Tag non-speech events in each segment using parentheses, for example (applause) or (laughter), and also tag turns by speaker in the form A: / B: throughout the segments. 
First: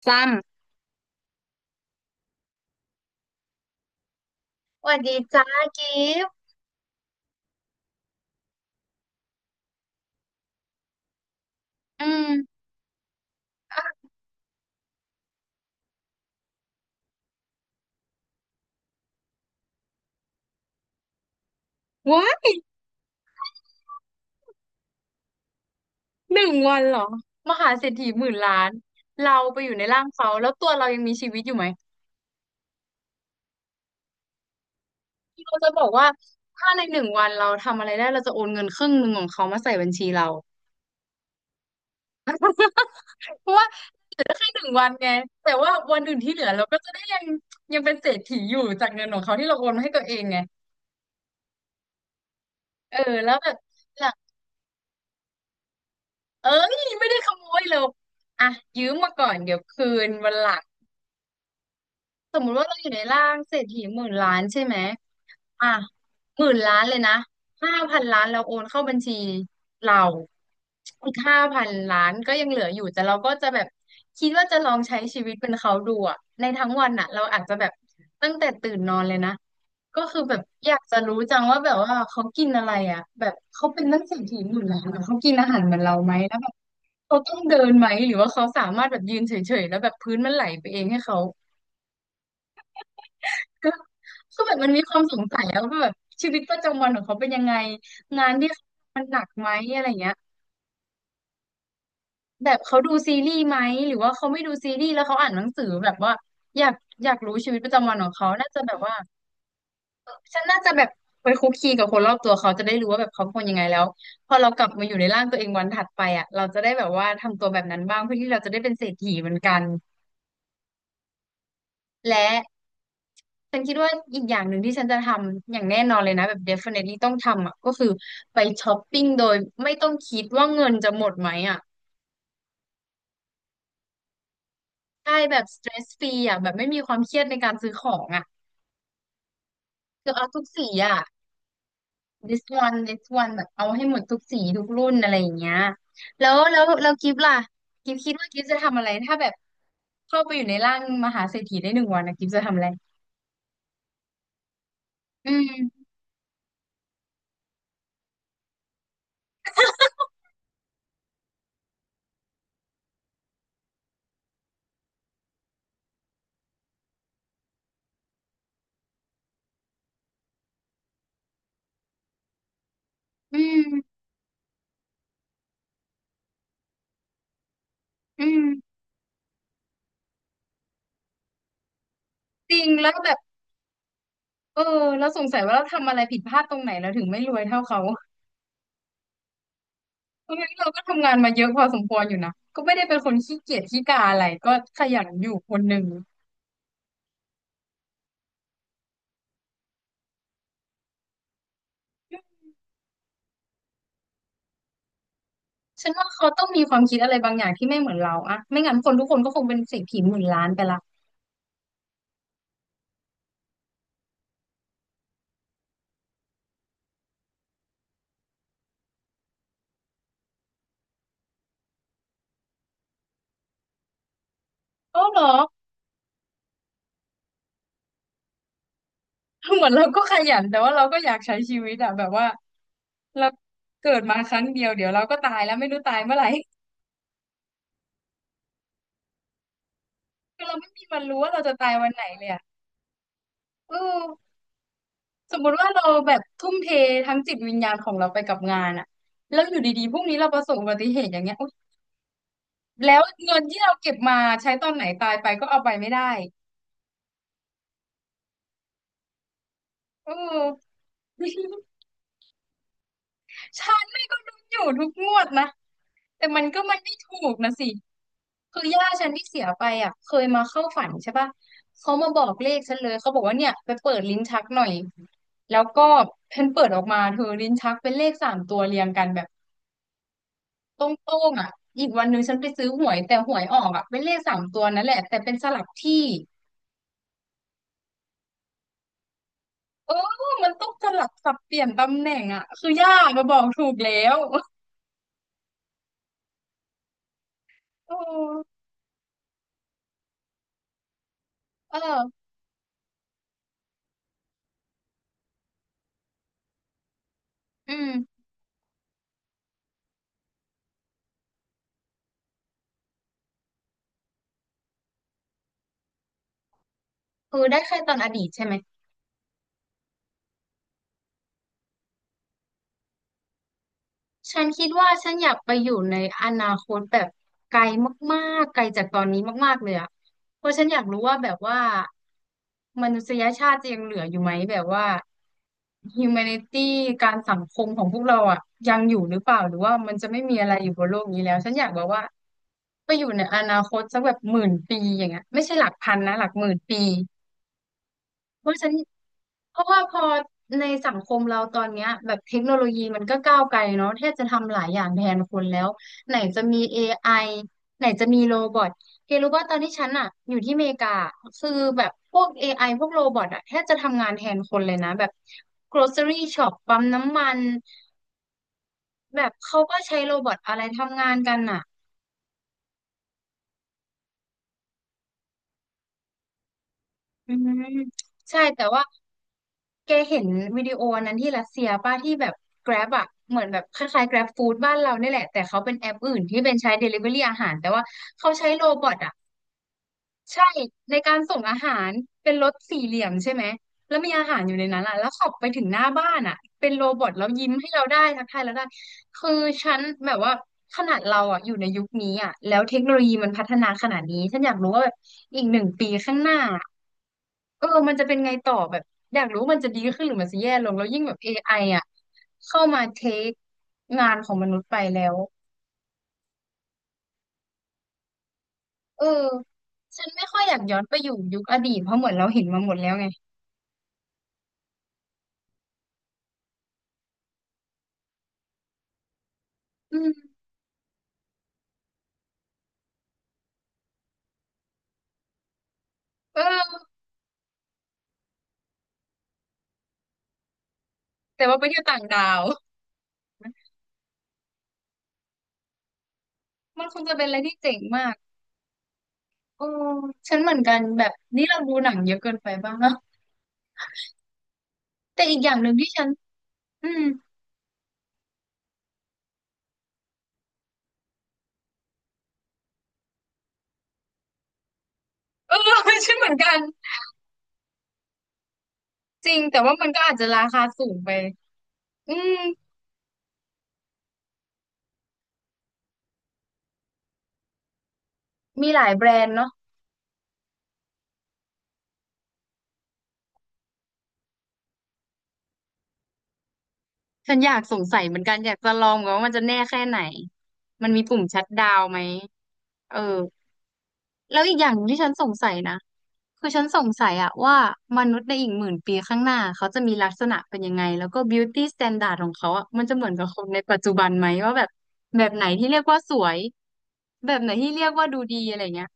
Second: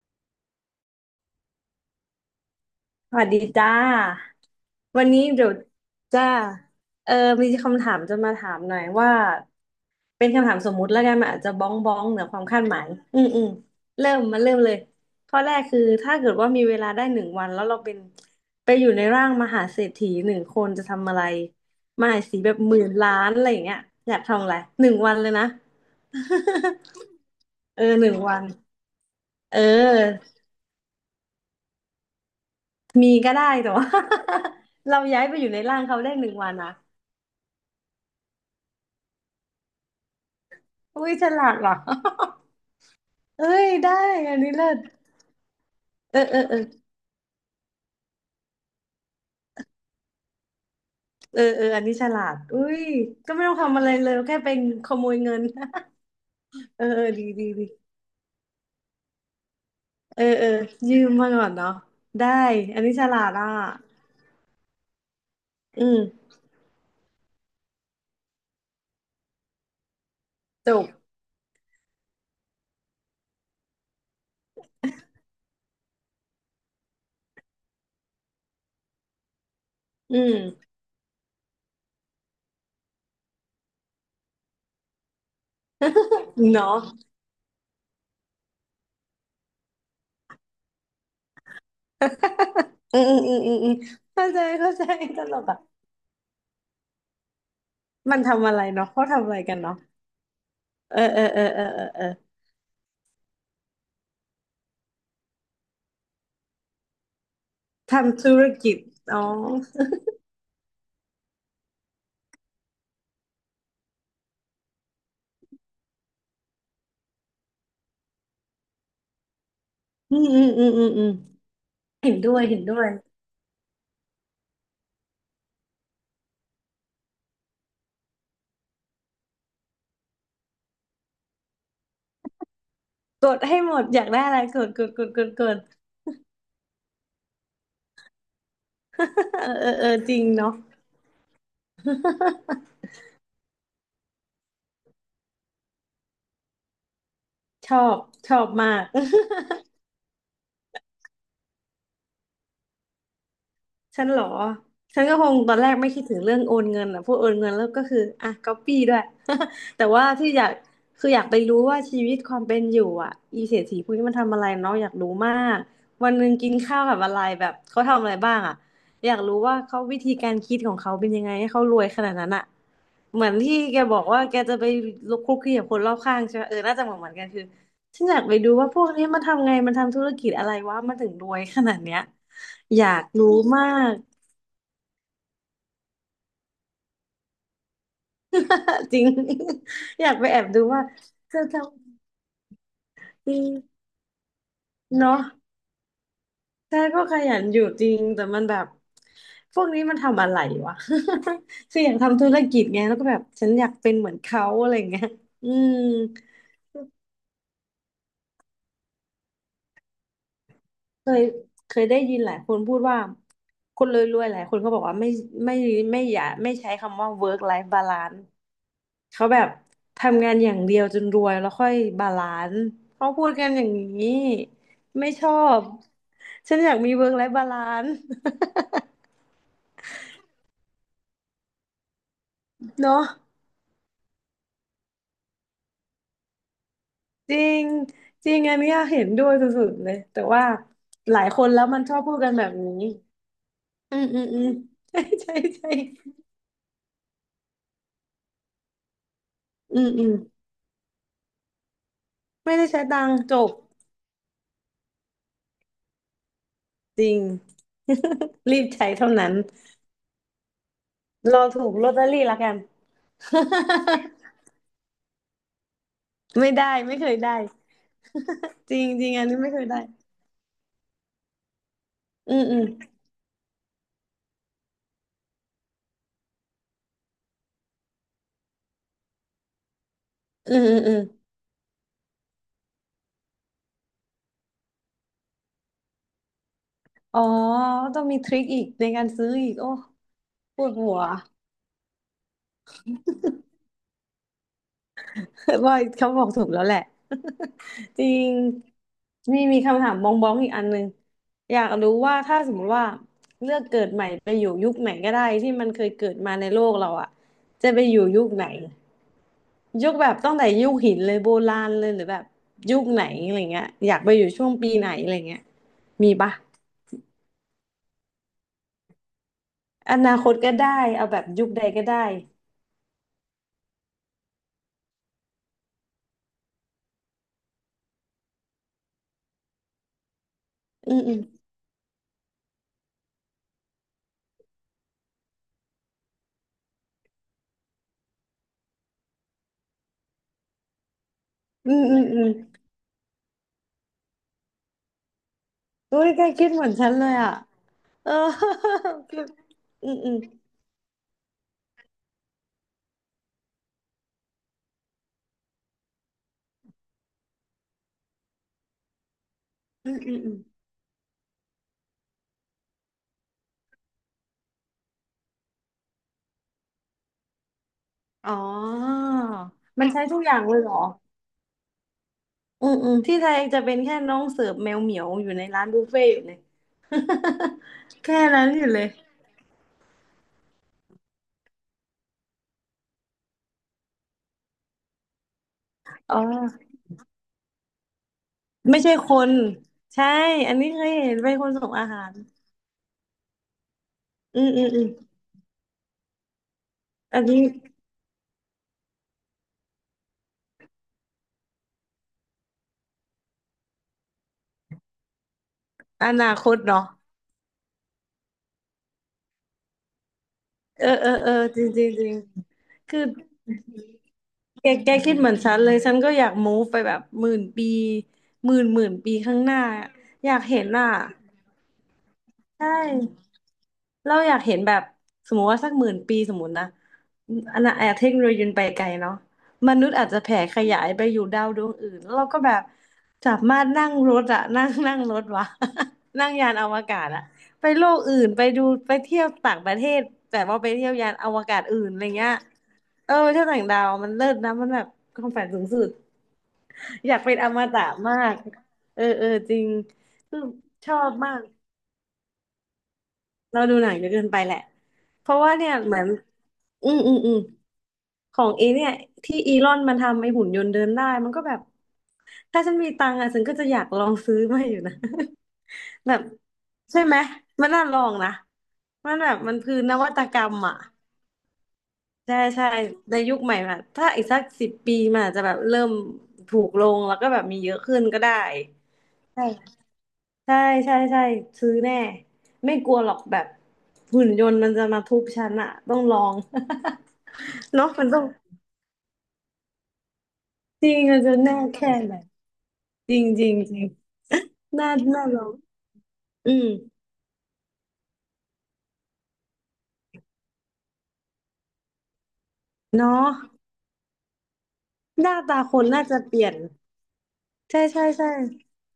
A: ซม
B: สวัสดีจ้า
A: สวัส
B: วัน
A: ดี
B: นี้
A: จ้า
B: เดี๋ยว
A: กิฟ
B: จ้า
A: ต์
B: เออมีคำถามจะมาถามหน่อยว่าเป็นคำถามสมมุติแล้วกันมันอาจจะบ้องบ้อ
A: อื
B: งเหนือความ
A: ม
B: คาดหมายอืมอืมเริ่มมาเริ่มเลยข้อแรกคือถ้าเกิดว่ามีเวลาได้หนึ่งวันแล้วเราเป็นไปอยู่ในร่างมหาเศรษฐีหนึ่งคนจะทำอะไรมหาเศ
A: ว้า
B: รษฐีแบบ
A: ย
B: หมื่นล้านอะไรอย่างเงี้ยอยากทำอะไรหนึ่งวันเลยนะ
A: หนึ่งวันเหรอมหา
B: (laughs) เออ
A: เศรษ
B: ห
A: ฐี
B: นึ่ง
A: หมื่
B: วั
A: น
B: น
A: ล้านเราไป
B: เออ
A: อยู่ในร่างเขาแล้วตัวเรายังมีชีวิตอยู่ไหม
B: มีก็ได้แต่ว่า (laughs) เราย้ายไปอยู่
A: เรา
B: ใน
A: จะ
B: ร่า
A: บ
B: ง
A: อก
B: เขา
A: ว่า
B: ได้หนึ่งวัน
A: ถ้า
B: อ่ะ
A: ในหนึ่งวันเราทำอะไรได้เราจะโอนเงินครึ่งหนึ่งของเขามาใส่บัญชีเรา
B: อุ้ยฉลาดว่ะ
A: (laughs)
B: (laughs)
A: เพราะ
B: เอ้
A: ว่า
B: ยได้
A: เหลือ
B: อัน
A: แค่
B: นี้
A: หนึ่ง
B: เลิศ
A: วันไงแต่ว่าวันอื่
B: เอ
A: น
B: อ
A: ที่
B: เอ
A: เห
B: อ
A: ลือ
B: เออ
A: เราก็จะได้ยังเป็นเศรษฐีอยู่จากเงินของเขาที่เราโอนมาให้ตัวเองไง
B: เออเอออันนี้ฉลาดอุ้ย
A: เออแล้
B: ก็
A: ว
B: ไม่
A: แบ
B: ต้อ
A: บ
B: งทำอะไร
A: ห
B: เล
A: ลั
B: ย
A: ง
B: แค่ไปขโมยเงิน
A: เอ้
B: (laughs)
A: ย
B: เออเอ
A: ไม่
B: อ
A: ได้
B: ดี
A: ขโม
B: ดี
A: ยเรา
B: ดี
A: อ่ะยืมมาก่อนเดี๋ยวคืน
B: เออ
A: วันห
B: เออ
A: ลัง
B: ยืมมาก่อนเนาะได้
A: สมมุติว่าเรา
B: อัน
A: อยู่
B: นี้
A: ใน
B: ฉลา
A: ร่า
B: ด
A: ง
B: อ่ะ
A: เศรษฐีหมื่นล้านใช่ไหมอ่ะ
B: อืม
A: หมื่นล้านเลยนะห้าพันล้านเราโอนเข้าบัญชีเรา
B: จบ
A: อีกห้าพันล้านก็ยังเหลืออยู่แต่เราก็จะแบบคิดว่าจะลองใช้ชีวิตเป็นเขาดูอะในทั้งวันอะเราอาจจะแบบตั้งแต่ตื่นนอนเลยนะก็
B: อื
A: คือแบบอ
B: ม
A: ยากจะรู้จังว่าแบบว่าเขากินอะไรอะแบบเขาเป็นนักเศรษฐีหมื่นล้านอะเขากินอาหารเหมือนเราไหมแล้วแบบ
B: เนาะ
A: เขาต้องเดินไหมหรือว่าเขาสามารถแบบยืนเฉยๆแล้วแบบพื้นมันไหลไปเองให้เขา
B: อืมอืมอืม
A: ก็
B: อืมอเข้าใจ
A: คือแบบมัน
B: เข้า
A: มี
B: ใจ
A: ความส
B: ต
A: ง
B: ล
A: สัย
B: กอ่ะ
A: อะว่าแบบชีวิตประจำวันของเขาเป็นยังไง
B: มัน
A: งานที่
B: ทำอะไร
A: เขา
B: เนาะ
A: ทำมั
B: เขา
A: นหนั
B: ทำ
A: ก
B: อะไร
A: ไหม
B: กันเนาะ
A: อะไรเงี้ย
B: เออเออเออเออเออเออ
A: แบบเขาดูซีรีส์ไหมหรือว่าเขาไม่ดูซีรีส์แล้วเขาอ่านหนังสือแบบว่าอยากอยากรู้ชีวิตประจำวันของ
B: ทำ
A: เขา
B: ธุร
A: น่าจะแบ
B: กิจ
A: บว่า
B: อ๋อ
A: ฉันน่าจะแบบไปคุกคีกับคนรอบตัวเขาจะได้รู้ว่าแบบเขาเป็นคนยังไงแล้วพอเรากลับมาอยู่ในร่างตัวเองวันถัดไปอ่ะเราจะได้แบบว่าทำตัวแบบนั้นบ้างเพื่อที่เราจะได้เป็นเศรษฐีเหมือนกัน
B: อืมอืมอืมอืมอืมเห็น
A: และ
B: ด้วยเห็นด้วย
A: ฉันคิดว่าอีกอย่างหนึ่งที่ฉันจะทำอย่างแน่นอนเลยนะแบบ definitely ต้องทำอ่ะก็คือไปช้อปปิ้งโดยไม่ต้องคิดว่าเงินจะหมดไหมอ่ะ
B: กดให้หมดอยากได้อะไรกดกดกด
A: ใช่
B: กด
A: แบ
B: ก
A: บ
B: ด
A: stress free อ่ะแบบไม่มีความเครียดในการซื้อของอ่ะ
B: (laughs) เออเออเออ
A: คื
B: จ
A: อ
B: ริง
A: เอาทุก
B: เนาะ
A: สีอ่ะ this one this one แบบเอาให้หมดทุกสีทุกรุ่นอะไรอย่างเงี้ยแล้วกิฟต์ล่ะ
B: ชอ
A: กิฟ
B: บ
A: ต์คิดว่า
B: ช
A: กิ
B: อ
A: ฟ
B: บ
A: ต์จะ
B: มา
A: ทำอะ
B: ก
A: ไรถ้าแบบเข้าไปอยู่ในร่างมหาเศรษฐีได้หนึ่งวันนะกิฟต์จะทำอะไร
B: ฉันเหรอฉันก็ค
A: อื
B: งตอนแรกไม่
A: ม
B: คิดถึงเรื่องโอนเงินอ่ะพวกโอนเงินแล้วก็คืออ่ะก๊อปปี้ด้วย (laughs) แต่ว่าที่อยากคืออยากไปรู้ว่าชีวิตความเป็นอยู่อ่ะอีเศรษฐีพวกนี้มันทำอะไรเนาะอยากรู้มากวันหนึ่งกินข้าวกับอะไรแบบเขาทำอะไรบ้างอ่ะอยากรู้ว่าเขาวิธีการคิดของเขาเป็นยังไงให้เขารวยขนาดนั้นอ่ะเหมือน
A: อื
B: ที่
A: ม
B: แกบอกว่าแกจะไปลุกคลุกคลีกับคนรอบข้างใช่ไหมเออน่าจะเหมือนเหมือนกันคือฉันอยา
A: อื
B: กไป
A: ม
B: ดูว่าพวกนี้มันทำไงมันทำธุรกิจอะไรวะมันถึงรวยขนาดเนี้ย
A: จริง
B: อยา
A: แล้ว
B: ก
A: แบบ
B: รู้มาก
A: เออแล้วสงสัยว่าเราทำอะไรผิดพลาดตรงไหนเราถึงไม่รวยเท่าเขา
B: (laughs) จริง (laughs) อยากไป
A: เพ
B: แอ
A: ราะ
B: บ
A: งั้น
B: ดู
A: เราก็
B: ว่า
A: ทำงานมา
B: เธ
A: เย
B: อ
A: อะ
B: ท
A: พอสมควรอยู่นะก็ไม่ได้เป็นคน
B: ำดี
A: ขี้เกียจขี้กาอะไรก็ขยัน
B: เนาะ
A: อยู่คนหนึ่ง
B: แต่ก็ขยันอยู่จริงแต่มันแบบพวกนี้มันทำอะไรวะ (laughs) คืออยากทำธุรกิจไงแล้วก็แบบฉันอยากเป็นเหมือนเขาอะไรเงี้ยอืม
A: ฉันว่าเขาต้องมีความคิดอะไรบางอย่างที่ไม่เหมือนเราอะไม่งั้นคนทุกคนก็คงเป็นเศรษฐีหมื่นล้านไปละ
B: เคยเคยได้ยินหลายคนพูดว่าคนรวยๆหลายคนก็บอกว่าไม่ไม่อย่าไม่ใช้คำว่า work life balance เขาแบบทำงานอย่างเดียวจนรวยแล้วค่อยบาลานซ์เขาพูดกันอย่างนี้
A: เออ
B: ไม่
A: เหร
B: ช
A: อ
B: อบฉันอยากมีเวิร์กไลฟ์บาลานซ์
A: เหมือนเราก็ขยันแต่ว่าเราก็อยากใช้ชีวิตอะแบบว่า
B: (laughs) เนาะ
A: เราเกิดมาครั้งเดียวเดี๋ยวเราก็ตายแล้วไม่รู้ตายเมื่อไหร่
B: จริงจริงอันเนี้ยเห็นด้วยสุดๆเลยแต่
A: (laughs) คื
B: ว่า
A: อเราไม่มีวัน
B: ห
A: รู้
B: ลาย
A: ว่า
B: ค
A: เรา
B: น
A: จะ
B: แล้ว
A: ตาย
B: มัน
A: วั
B: ช
A: น
B: อบ
A: ไหน
B: พูด
A: เล
B: กั
A: ย
B: น
A: อะ
B: แบบนี้
A: เอ
B: อืมอืม
A: อ
B: อืม (laughs) ใช่ใช่
A: สมมุติว่า
B: ใช่
A: เราแบบทุ่มเททั้งจิตวิญญาณของเราไปกับงานอะแล้วอยู่
B: อื
A: ดี
B: ม
A: ๆพรุ่
B: อื
A: ง
B: ม
A: นี้เราประสบอุบัติเหตุอย่างเงี้ยอุ๊ย
B: ไม่ได้ใช้
A: แล้ว
B: ตังค์จ
A: เงิน
B: บ
A: ที่เราเก็บมาใช้ตอนไหนตายไปก็เอาไปไม่ได้
B: จริง (laughs) รีบใช้เท่านั้น
A: เออ
B: รอถูกล
A: (laughs)
B: อตเตอรี่ละกัน
A: ฉันไม่ก็ดู
B: (laughs)
A: อยู่ทุกงวดนะแต่มัน
B: ไม่
A: ก็
B: ได้
A: มันไม่
B: ไม่เคย
A: ถูก
B: ได้
A: นะสิคือ
B: จริ
A: ย่า
B: งจ
A: ฉั
B: ริ
A: น
B: งอั
A: ที่
B: นนี้
A: เสีย
B: ไม่เค
A: ไป
B: ยได้
A: อ่ะเคยมาเข้าฝันใช่ปะเขามาบอ
B: อื
A: ก
B: ม
A: เล
B: อื
A: ข
B: ม
A: ฉันเลยเขาบอกว่าเนี่ยไปเปิดลิ้นชักหน่อยแล้วก็เพิ่นเปิดออกมาเธอลิ้นชักเป็นเลขสามตัวเรียงกันแบบ
B: อืมอืม
A: โต
B: อืม
A: ้งๆอ่ะอีกวันหนึ่งฉันไปซื้อหวยแต่หวยออกอ่ะเป็นเลขสามตัวนั่นแหละแต่เป็นสลับที่
B: อ๋อต้องมีทริคอีกในการซื้ออีกโอ้
A: เออมัน
B: ป
A: ต้
B: ว
A: อง
B: ด
A: ส
B: หัว
A: ลับสับ
B: (laughs)
A: เปลี่ยนตำแหน่งอ่ะคือยากมาบอกถูกแล้ว (laughs)
B: ว่าเขาบอกถูกแล้วแหละ (laughs)
A: โ
B: จริง
A: อ
B: มีคำถามบองบองอีกอันหนึ่งอยาก
A: เออ
B: รู้ว่าถ้าสมมติว่าเลือกเกิดใหม่ไปอยู่ยุคไหนก็ได้ที่มันเคยเกิดมาในโลกเราอะจะ
A: อื
B: ไปอยู่
A: ม
B: ยุคไหนยุคแบบตั้งแต่ยุคหินเลยโบราณเลยหรือแบบยุคไหนอะไรเงี้ยอยากไปอยู่ช่วงปีไหนอะไรเงี้ยมีปะ
A: คือได้แค่ตอนอดีตใช่ไหม
B: อนาคตก็ได้เอาแบบยุคใดก็ได้
A: ฉันคิดว่าฉันอยากไปอยู่ในอนาคตแบบไกลมากๆไกลจากตอนนี้มากๆเลยอะเพราะฉันอยาก
B: อื
A: รู้ว่าแบบ
B: ม
A: ว่ามนุษยชาติจะยังเหลืออยู่ไหมแบบว่า humanity การสังคมของพวกเราอะยังอยู่หรือเปล่าหรือว่ามันจะไม่มีอะไรอยู่บนโลกนี้แล้วฉันอยาก
B: อื
A: แบ
B: ม
A: บ
B: อื
A: ว่า
B: มอืม
A: ไปอยู่ในอนาคตสักแบบหมื่นปีอย่างเงี้ยไม่ใช่หลักพัน
B: อุ้ย
A: นะห
B: แก
A: ลักห
B: คิ
A: มื่
B: ด
A: น
B: เหมือน
A: ปี
B: ฉันเลยอ่ะเออ
A: เพราะฉัน
B: (laughs) คือ
A: เพราะว่า
B: อื
A: พ
B: ม
A: อ
B: อืม
A: ในสังคมเราตอนเนี้ยแบบเทคโนโลยีมันก็ก้าวไกลเนาะแทบจะทำหลายอย่างแทนคนแล้วไหนจะมี AI ไอไหนจะมีโรบอทเธอรู้ว่าตอนที่ฉั
B: อื
A: น
B: ม
A: อะ
B: อืม
A: อ
B: อืม
A: ยู่ที่อเมริกาคือแบบพวก AI พวกโรบอทอะแทบจะทำงานแทนคนเลยนะแบบ grocery shop ปั๊มน้ำมัน
B: อ๋อ
A: แบบเขาก็
B: มัน
A: ใช้
B: ใช้
A: โร
B: ทุก
A: บ
B: อ
A: อ
B: ย่า
A: ท
B: งเล
A: อะไร
B: ยเหรอ
A: ทำงานกันอะ
B: อืมอืมที่ไทยจะเป็นแค่น้องเสิร์ฟแมวเหมียวอยู่ในร้านบุฟเฟ่ต์อยู่เลย
A: อืม
B: (laughs) แค่
A: ใช่
B: นั้นอ
A: แต่
B: ยู่เล
A: ว่า
B: ย
A: แกเห็นวิดีโออันนั้นที่รัสเซียป้าที่แบบ Grab อะเหมือนแบบคล้ายๆ Grab Food บ้านเราเนี่ยแหละแต่เขาเป็นแอป
B: อ๋
A: อื่
B: อ
A: นที่เป็นใช้ Delivery อาหารแต่ว่าเขาใช้โร
B: ไม่
A: บอ
B: ใช่
A: ท
B: ค
A: อะ
B: น ใช่
A: ใช่
B: อันนี้เคย
A: ใน
B: เห็
A: กา
B: น
A: ร
B: เป็น
A: ส่ง
B: คน
A: อา
B: ส่ง
A: หา
B: อา
A: ร
B: หาร
A: เป็นรถสี่เหลี่ยมใช่ไหมแล้วมีอาหา
B: อื
A: รอ
B: ม
A: ยู่
B: อื
A: ใน
B: ม
A: นั้
B: อื
A: น
B: ม
A: อ่ะแล้วขับไปถึงหน้าบ้านอ่ะเป็นโรบอท
B: อัน
A: แล้ว
B: นี้
A: ยิ้มให้เราได้ทักทายเราได้คือฉันแบบว่าขนาดเราอ่ะอยู่ในยุคนี้อ่ะแล้วเทคโนโลยีมันพัฒนาขนาดนี้ฉันอยากรู้ว่าแบบอีกหนึ่งปี
B: อ
A: ข้างห
B: นา
A: น้า
B: คต
A: อะ
B: เนาะ
A: เออมันจะเป็นไงต่อแบบอยากรู้มันจะดีขึ้นหรือมันจะแย่ลงแล้
B: เอ
A: ว
B: อ
A: ยิ่ง
B: เอ
A: แบ
B: อ
A: บ
B: เออ
A: AI อ
B: จ
A: ไอ
B: ริงจ
A: อ่ะ
B: ริงจริง
A: เข้ามาเท
B: คือ
A: คงานของมนุษ
B: แก
A: ย์ไป
B: แก
A: แล้
B: คิ
A: ว
B: ดเหมือนฉันเลยฉันก็อยาก move ไปแบบหมื่นปีหมื่น
A: เออ
B: ปีข้างหน้า
A: ฉันไม่
B: อยา
A: ค่อ
B: ก
A: ยอยา
B: เห็
A: ก
B: น
A: ย้อน
B: อ่ะ
A: ไปอยู่ยุคอดีตเพราะเหมือนเราเห็นมา
B: ใช่
A: หมดแล้วไง
B: เราอยากเห็นแบบสมมติว่าสักหมื่นปีสมมตินะอันนั้นเทคโนโลยีมันไปไกลเนาะมนุษ
A: อื
B: ย์อาจ
A: ม
B: จะแผ่ขยายไปอยู่ดาวดวงอื่นแล้วเราก็แบบสามารถนั่งรถอะนั่งนั่งรถวะ (laughs) นั่ง
A: เอ
B: ยานอว
A: อ
B: กาศอะไปโลกอื่นไปดูไปเที่ยวต่างประเทศแต่ว่าไปเที่ยวยานอว
A: แต่
B: กา
A: ว่า
B: ศ
A: ไปเที่
B: อื่
A: ยว
B: นอะ
A: ต่าง
B: ไร
A: ดา
B: เงี้ย
A: ว (laughs)
B: เออไปเที่ยวต่างดาวมันเลิศนะมันแบบความฝันสูงสุด
A: มันคง
B: อ
A: จะ
B: ยาก
A: เป็นอะ
B: เป็
A: ไร
B: นอ
A: ที่
B: ม
A: เจ๋ง
B: ตะ
A: มาก
B: มากเออเออจริ
A: โอ้
B: ง
A: ฉั
B: คื
A: น
B: อ
A: เหมือนกัน
B: ชอ
A: แบ
B: บ
A: บ
B: มาก
A: นี่เราดูหนังเยอะเกินไปบ้างเนาะ
B: เราดูหนังเยอะเกินไปแหละ
A: แต่
B: เพ
A: อี
B: ราะ
A: กอ
B: ว่า
A: ย่างห
B: เนี่
A: นึ่
B: ย
A: งที่
B: เหมือ
A: ฉั
B: น
A: นอื
B: อืม
A: ม
B: อืมอืมของเอเนี่ยที่อีลอนมันทำไอ้หุ่นยนต์เดินได้มันก็แบบถ้าฉันมีตังค์อ่ะฉันก็จะอยากลองซื้อมาอยู่นะ
A: เออ (laughs)
B: (laughs) แบ
A: ฉัน
B: บ
A: เหมือนกัน
B: ใช่ไหมมันน่าลองนะมัน
A: จ
B: แบ
A: ริ
B: บ
A: ง
B: มัน
A: แต่
B: คื
A: ว่า
B: อ
A: มัน
B: น
A: ก็
B: วั
A: อาจ
B: ต
A: จะ
B: ก
A: รา
B: รรม
A: คา
B: อ่ะ
A: สูงไปอืม
B: ใช่ใช่ในยุคใหม่อะถ้าอีกสักสิบปีมันอาจจะแบบเริ่มถูกลงแล้วก็แบบมีเยอะขึ้นก็ได้
A: มีหลายแบรนด์เนาะ
B: ใช่ใช่ใช่ซื้อแน่ไม่กลัวหรอกแบบหุ่นยนต์มันจะมาทุบฉันอะต้องลอง
A: ฉันอยากส
B: (laughs)
A: ง
B: เนาะ
A: สัย
B: มัน
A: เหมื
B: ต้
A: อ
B: อ
A: น
B: ง
A: กันอยากจะลองว่ามันจะแน่แค่ไหน
B: จ
A: มัน
B: ริ
A: มี
B: งมั
A: ปุ่
B: น
A: ม
B: จะ
A: ชัต
B: แน่
A: ดาวน์
B: แค่
A: ไหม
B: ไหน
A: เออ
B: จริงจริงจริง
A: แล้วอีกอย่างหนึ่ง
B: น่า
A: ที่ฉันส
B: น่า
A: ง
B: ลอ
A: สั
B: ง
A: ยนะคือ
B: อื
A: ฉัน
B: ม
A: สงสัยอะว่ามนุษย์ในอีกหมื่นปีข้างหน้าเขาจะมีลักษณะเป็นยังไงแล้วก็ beauty standard ของเขาอะมันจะเหมือน
B: เนาะ
A: กับคนในปัจจุบันไหมว่าแบบแบ
B: ห
A: บ
B: น้า
A: ไหน
B: ตา
A: ที่
B: ค
A: เรียก
B: น
A: ว่า
B: น่า
A: ส
B: จะ
A: ว
B: เป
A: ย
B: ลี่ยน
A: แบบไหนที่
B: ใช่
A: เรียก
B: ใช่
A: ว่าดู
B: ใช่
A: ดีอะไรเงี้ย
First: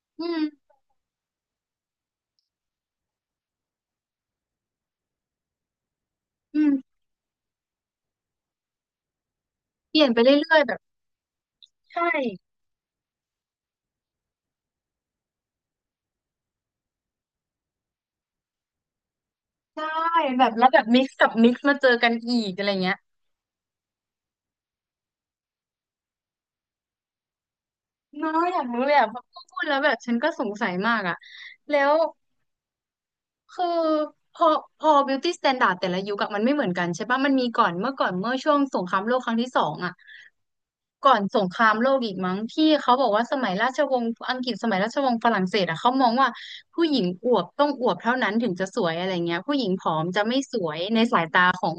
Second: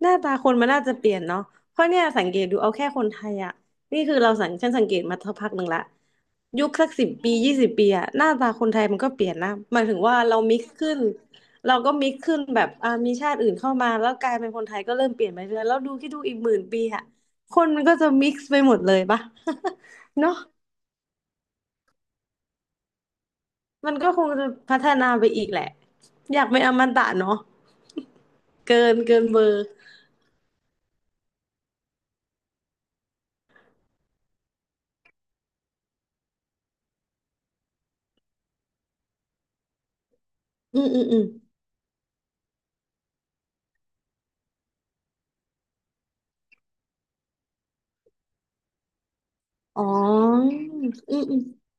B: หน้า
A: อื
B: ตา
A: ม
B: คนมันน่าจะเปลี่ยนเนาะเพราะเนี่ยสังเกตดูเอาแค่คนไทยอะนี่คือเราสังฉันสังเกตมาสักพักหนึ่งละ
A: อื
B: ยุค
A: ม
B: สักสิบปียี่สิบปีอะหน้าตาคนไทยมันก็เปลี่ยนนะ หมาย
A: เป
B: ถึง
A: ลี่ยน
B: ว่า
A: ไปเร
B: เรา
A: ื่
B: มิ
A: อย
B: ก
A: ๆแบ
B: ซ์
A: บ
B: ขึ้นเราก็
A: ใช่
B: มิกซ์ขึ้นแบบอ่ามีชาติอื่นเข้ามาแล้วกลายเป็นคนไทยก็เริ่มเปลี่ยนไปเรื่อยแล้วดูคิดดูอีกหมื่นปีอะคนมันก็จะมิกซ์ไปหมดเลยปะ
A: ใช่
B: (laughs) เนาะ
A: แบบแล้วแบบมิกซ์กับมิกซ์มาเจอกันอีกอะไรเงี้ย
B: มันก็คงจะพัฒนาไปอีกแหละอยากเป็นอมตะเนาะ
A: เน้อยอยากรู้เลยอะพ
B: เกิ
A: อ
B: นเบอ
A: พูด
B: ร์
A: แล้วแบบฉันก็สงสัยมากอะแล้ว คือพอพอ beauty standard แต่ละยุคอะมันไม่เหมือนกันใช่ปะมันมีก่อนเมื่อก่อนเมื่อช่วงสงครามโลกครั้งที่สองอะ
B: อืมอืม
A: ก่อ
B: อื
A: น
B: ม
A: สงครามโลกอีกมั้งที่เขาบอกว่าสมัยราชวงศ์อังกฤษสมัยราชวงศ์ฝรั่งเศสอะเขามองว่าผู้หญิงอวบต้องอวบเท่านั้นถึงจะสวยอะไรเงี้ยผู้หญิง
B: อ๋
A: ผอมจะไม่
B: ออ
A: สวย
B: ืม
A: ใน
B: อื
A: สายตา
B: ม
A: ของ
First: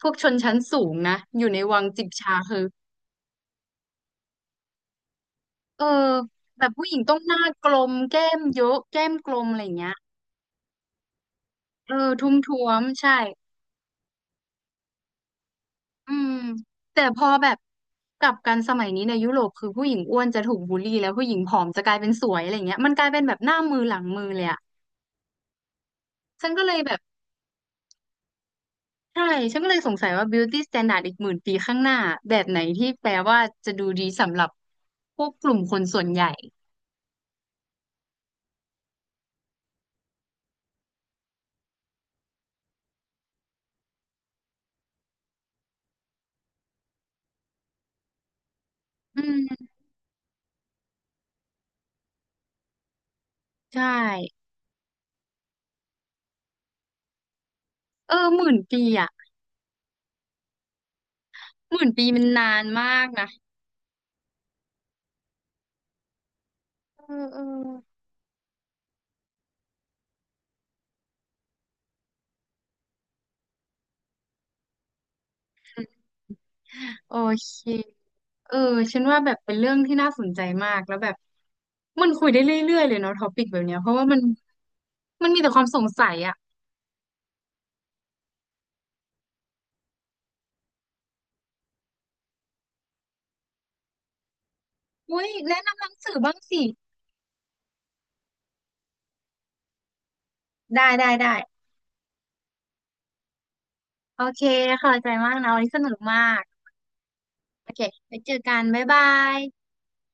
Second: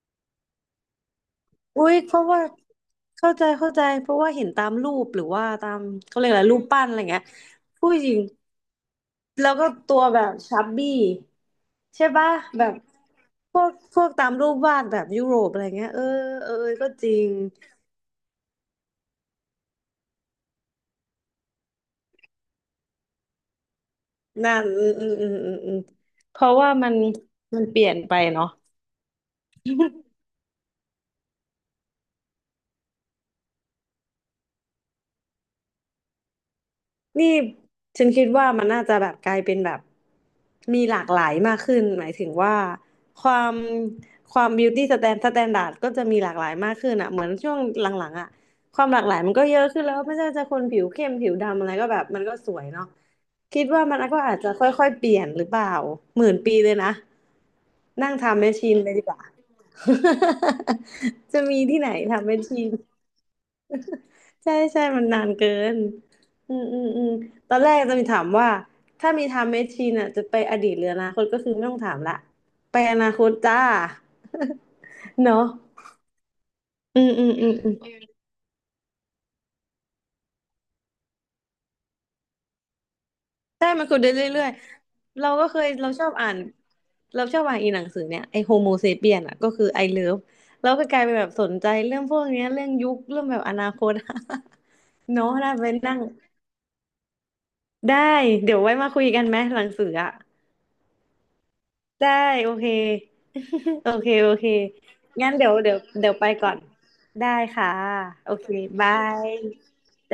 A: พวกชนชั้นสูงนะอยู่ในวัง
B: อุ้ย
A: จิบ
B: เพราะ
A: ชา
B: ว่า
A: คือ
B: เข้าใจเข้าใจเพราะว่าเห็นตามรูปหรือว่าตา
A: เอ
B: ม
A: อ
B: เขาเรียกอะไรรู
A: แบ
B: ป
A: บ
B: ปั้
A: ผู้
B: น
A: ห
B: อะ
A: ญิ
B: ไร
A: งต้อง
B: เงี้ย
A: หน้ากล
B: ผู้
A: ม
B: หญิง
A: แก้มเยอะแก้มกลม
B: แล้ว
A: อะไร
B: ก็
A: เงี้ย
B: ตัวแบบชับบี้
A: เอ
B: ใช่
A: อ
B: ปะ
A: ทุ้มท้
B: แบ
A: ว
B: บ
A: มใช่
B: พวกตามรูปวาดแบบยุโรปอะไรเงี้ยเออ
A: อืม
B: เออเออก็
A: แต่
B: จริ
A: พอ
B: ง
A: แบบกลับกันสมัยนี้ในยุโรปคือผู้หญิงอ้วนจะถูกบูลลี่แล้วผู้หญิงผอมจะกลายเป็นสวยอะไรเงี้ยมันกลายเป็นแบบหน้ามือหลังมือเลย
B: นั่
A: อะ
B: นอืมอืมอืมอืมอืมเพ
A: ฉัน
B: ราะ
A: ก็
B: ว่า
A: เลยแบบ
B: มันเปลี่ยนไปเนาะ
A: ใช่ฉันก็เลยสงสัยว่า beauty standard อีกหมื่นปีข้างหน้าแบบไหนที่แปลว่าจะดูดีสำหรับพวกกลุ่มคนส่วนใหญ่
B: นี่ฉันคิดว่ามันน่าจะแบบกลายเป็นแบบมีหลากหลายมากขึ้นหมายถึงว่าความความ beauty standard ก็จะมีหลากหลายมากขึ้นอ่ะเหมือนช่วงหลังๆอ่ะความหลากหลา
A: อื
B: ยมันก็เยอะ
A: ม
B: ขึ้นแล้วไม่ใช่ว่าจะคนผิวเข้มผิวดำอะไรก็แบบมันก็สวยเนาะคิดว่า
A: ใช่
B: มันก็อาจจะค่อยๆเปลี่ยนหรือเปล่าหมื่นปีเลยนะนั่
A: เอ
B: ง
A: อห
B: ทำแม
A: มื่
B: ช
A: น
B: ชีน
A: ปี
B: ไปดี
A: อะ
B: กว่า (laughs) จะมี
A: ห
B: ที่
A: มื่
B: ไหน
A: นปีมัน
B: ทำแมช
A: นา
B: ชี
A: น
B: น
A: มากนะ
B: ใช่ใช่มันนานเกินอืมอืมอื
A: เอ
B: ม
A: อเออ
B: ตอนแรกจะมีถามว่าถ้ามีไทม์แมชชีนอ่ะจะไปอดีตหรืออนาคตก็คือไม่ต้องถามละไปอนาคตจ้า (laughs) เนาะอืม
A: โอ
B: อืมอื
A: เค
B: มอืม
A: เออ ฉันว่าแบบเป็นเรื่องที่น่าสนใจมาก แล้วแบบมันคุยได้เรื่อยๆเลยเนาะท็อปิกแบบ
B: ใช่
A: เนี้ย
B: มั
A: เพ
B: นคุ
A: ราะ
B: ย
A: ว่า
B: ได้
A: มั
B: เร
A: น
B: ื่อยๆ
A: มั
B: เรา
A: นมี
B: ก็
A: แต่ค
B: เค
A: วาม
B: ย
A: สง
B: เราชอ
A: สั
B: บ
A: ย
B: อ่า
A: อ่ะ
B: นเราชอบอ่านอีหนังสือเนี่ยไอโฮโมเซเปียนอ่ะก็คือไอเลิฟเราก็กลายเป็นแบบสนใจเรื่องพวกเนี้ยเรื่องยุคเรื่องแบบอนาคต (laughs)
A: อุ้
B: เนาะ
A: ย
B: ถ้า
A: แนะ
B: ไป
A: นำหนัง
B: นั่ง
A: สือบ้างสิ
B: ได้เดี๋ยวไว้มาคุยกันไหมหลังสืออ่ะ
A: ได้ได้ได้
B: ได้โอเค (laughs) โอเค
A: โอ
B: โอ
A: เค
B: เค
A: ขอบใจ
B: งั้
A: มา
B: น
A: กนะวันนี้สนุก
B: เดี๋ยว
A: มา
B: ไป
A: ก
B: ก่อนได้
A: โอ
B: ค่ะ
A: เค ไปเจ
B: โอ
A: อ
B: เค
A: กัน บ๊าย
B: บา
A: บา
B: ย
A: ย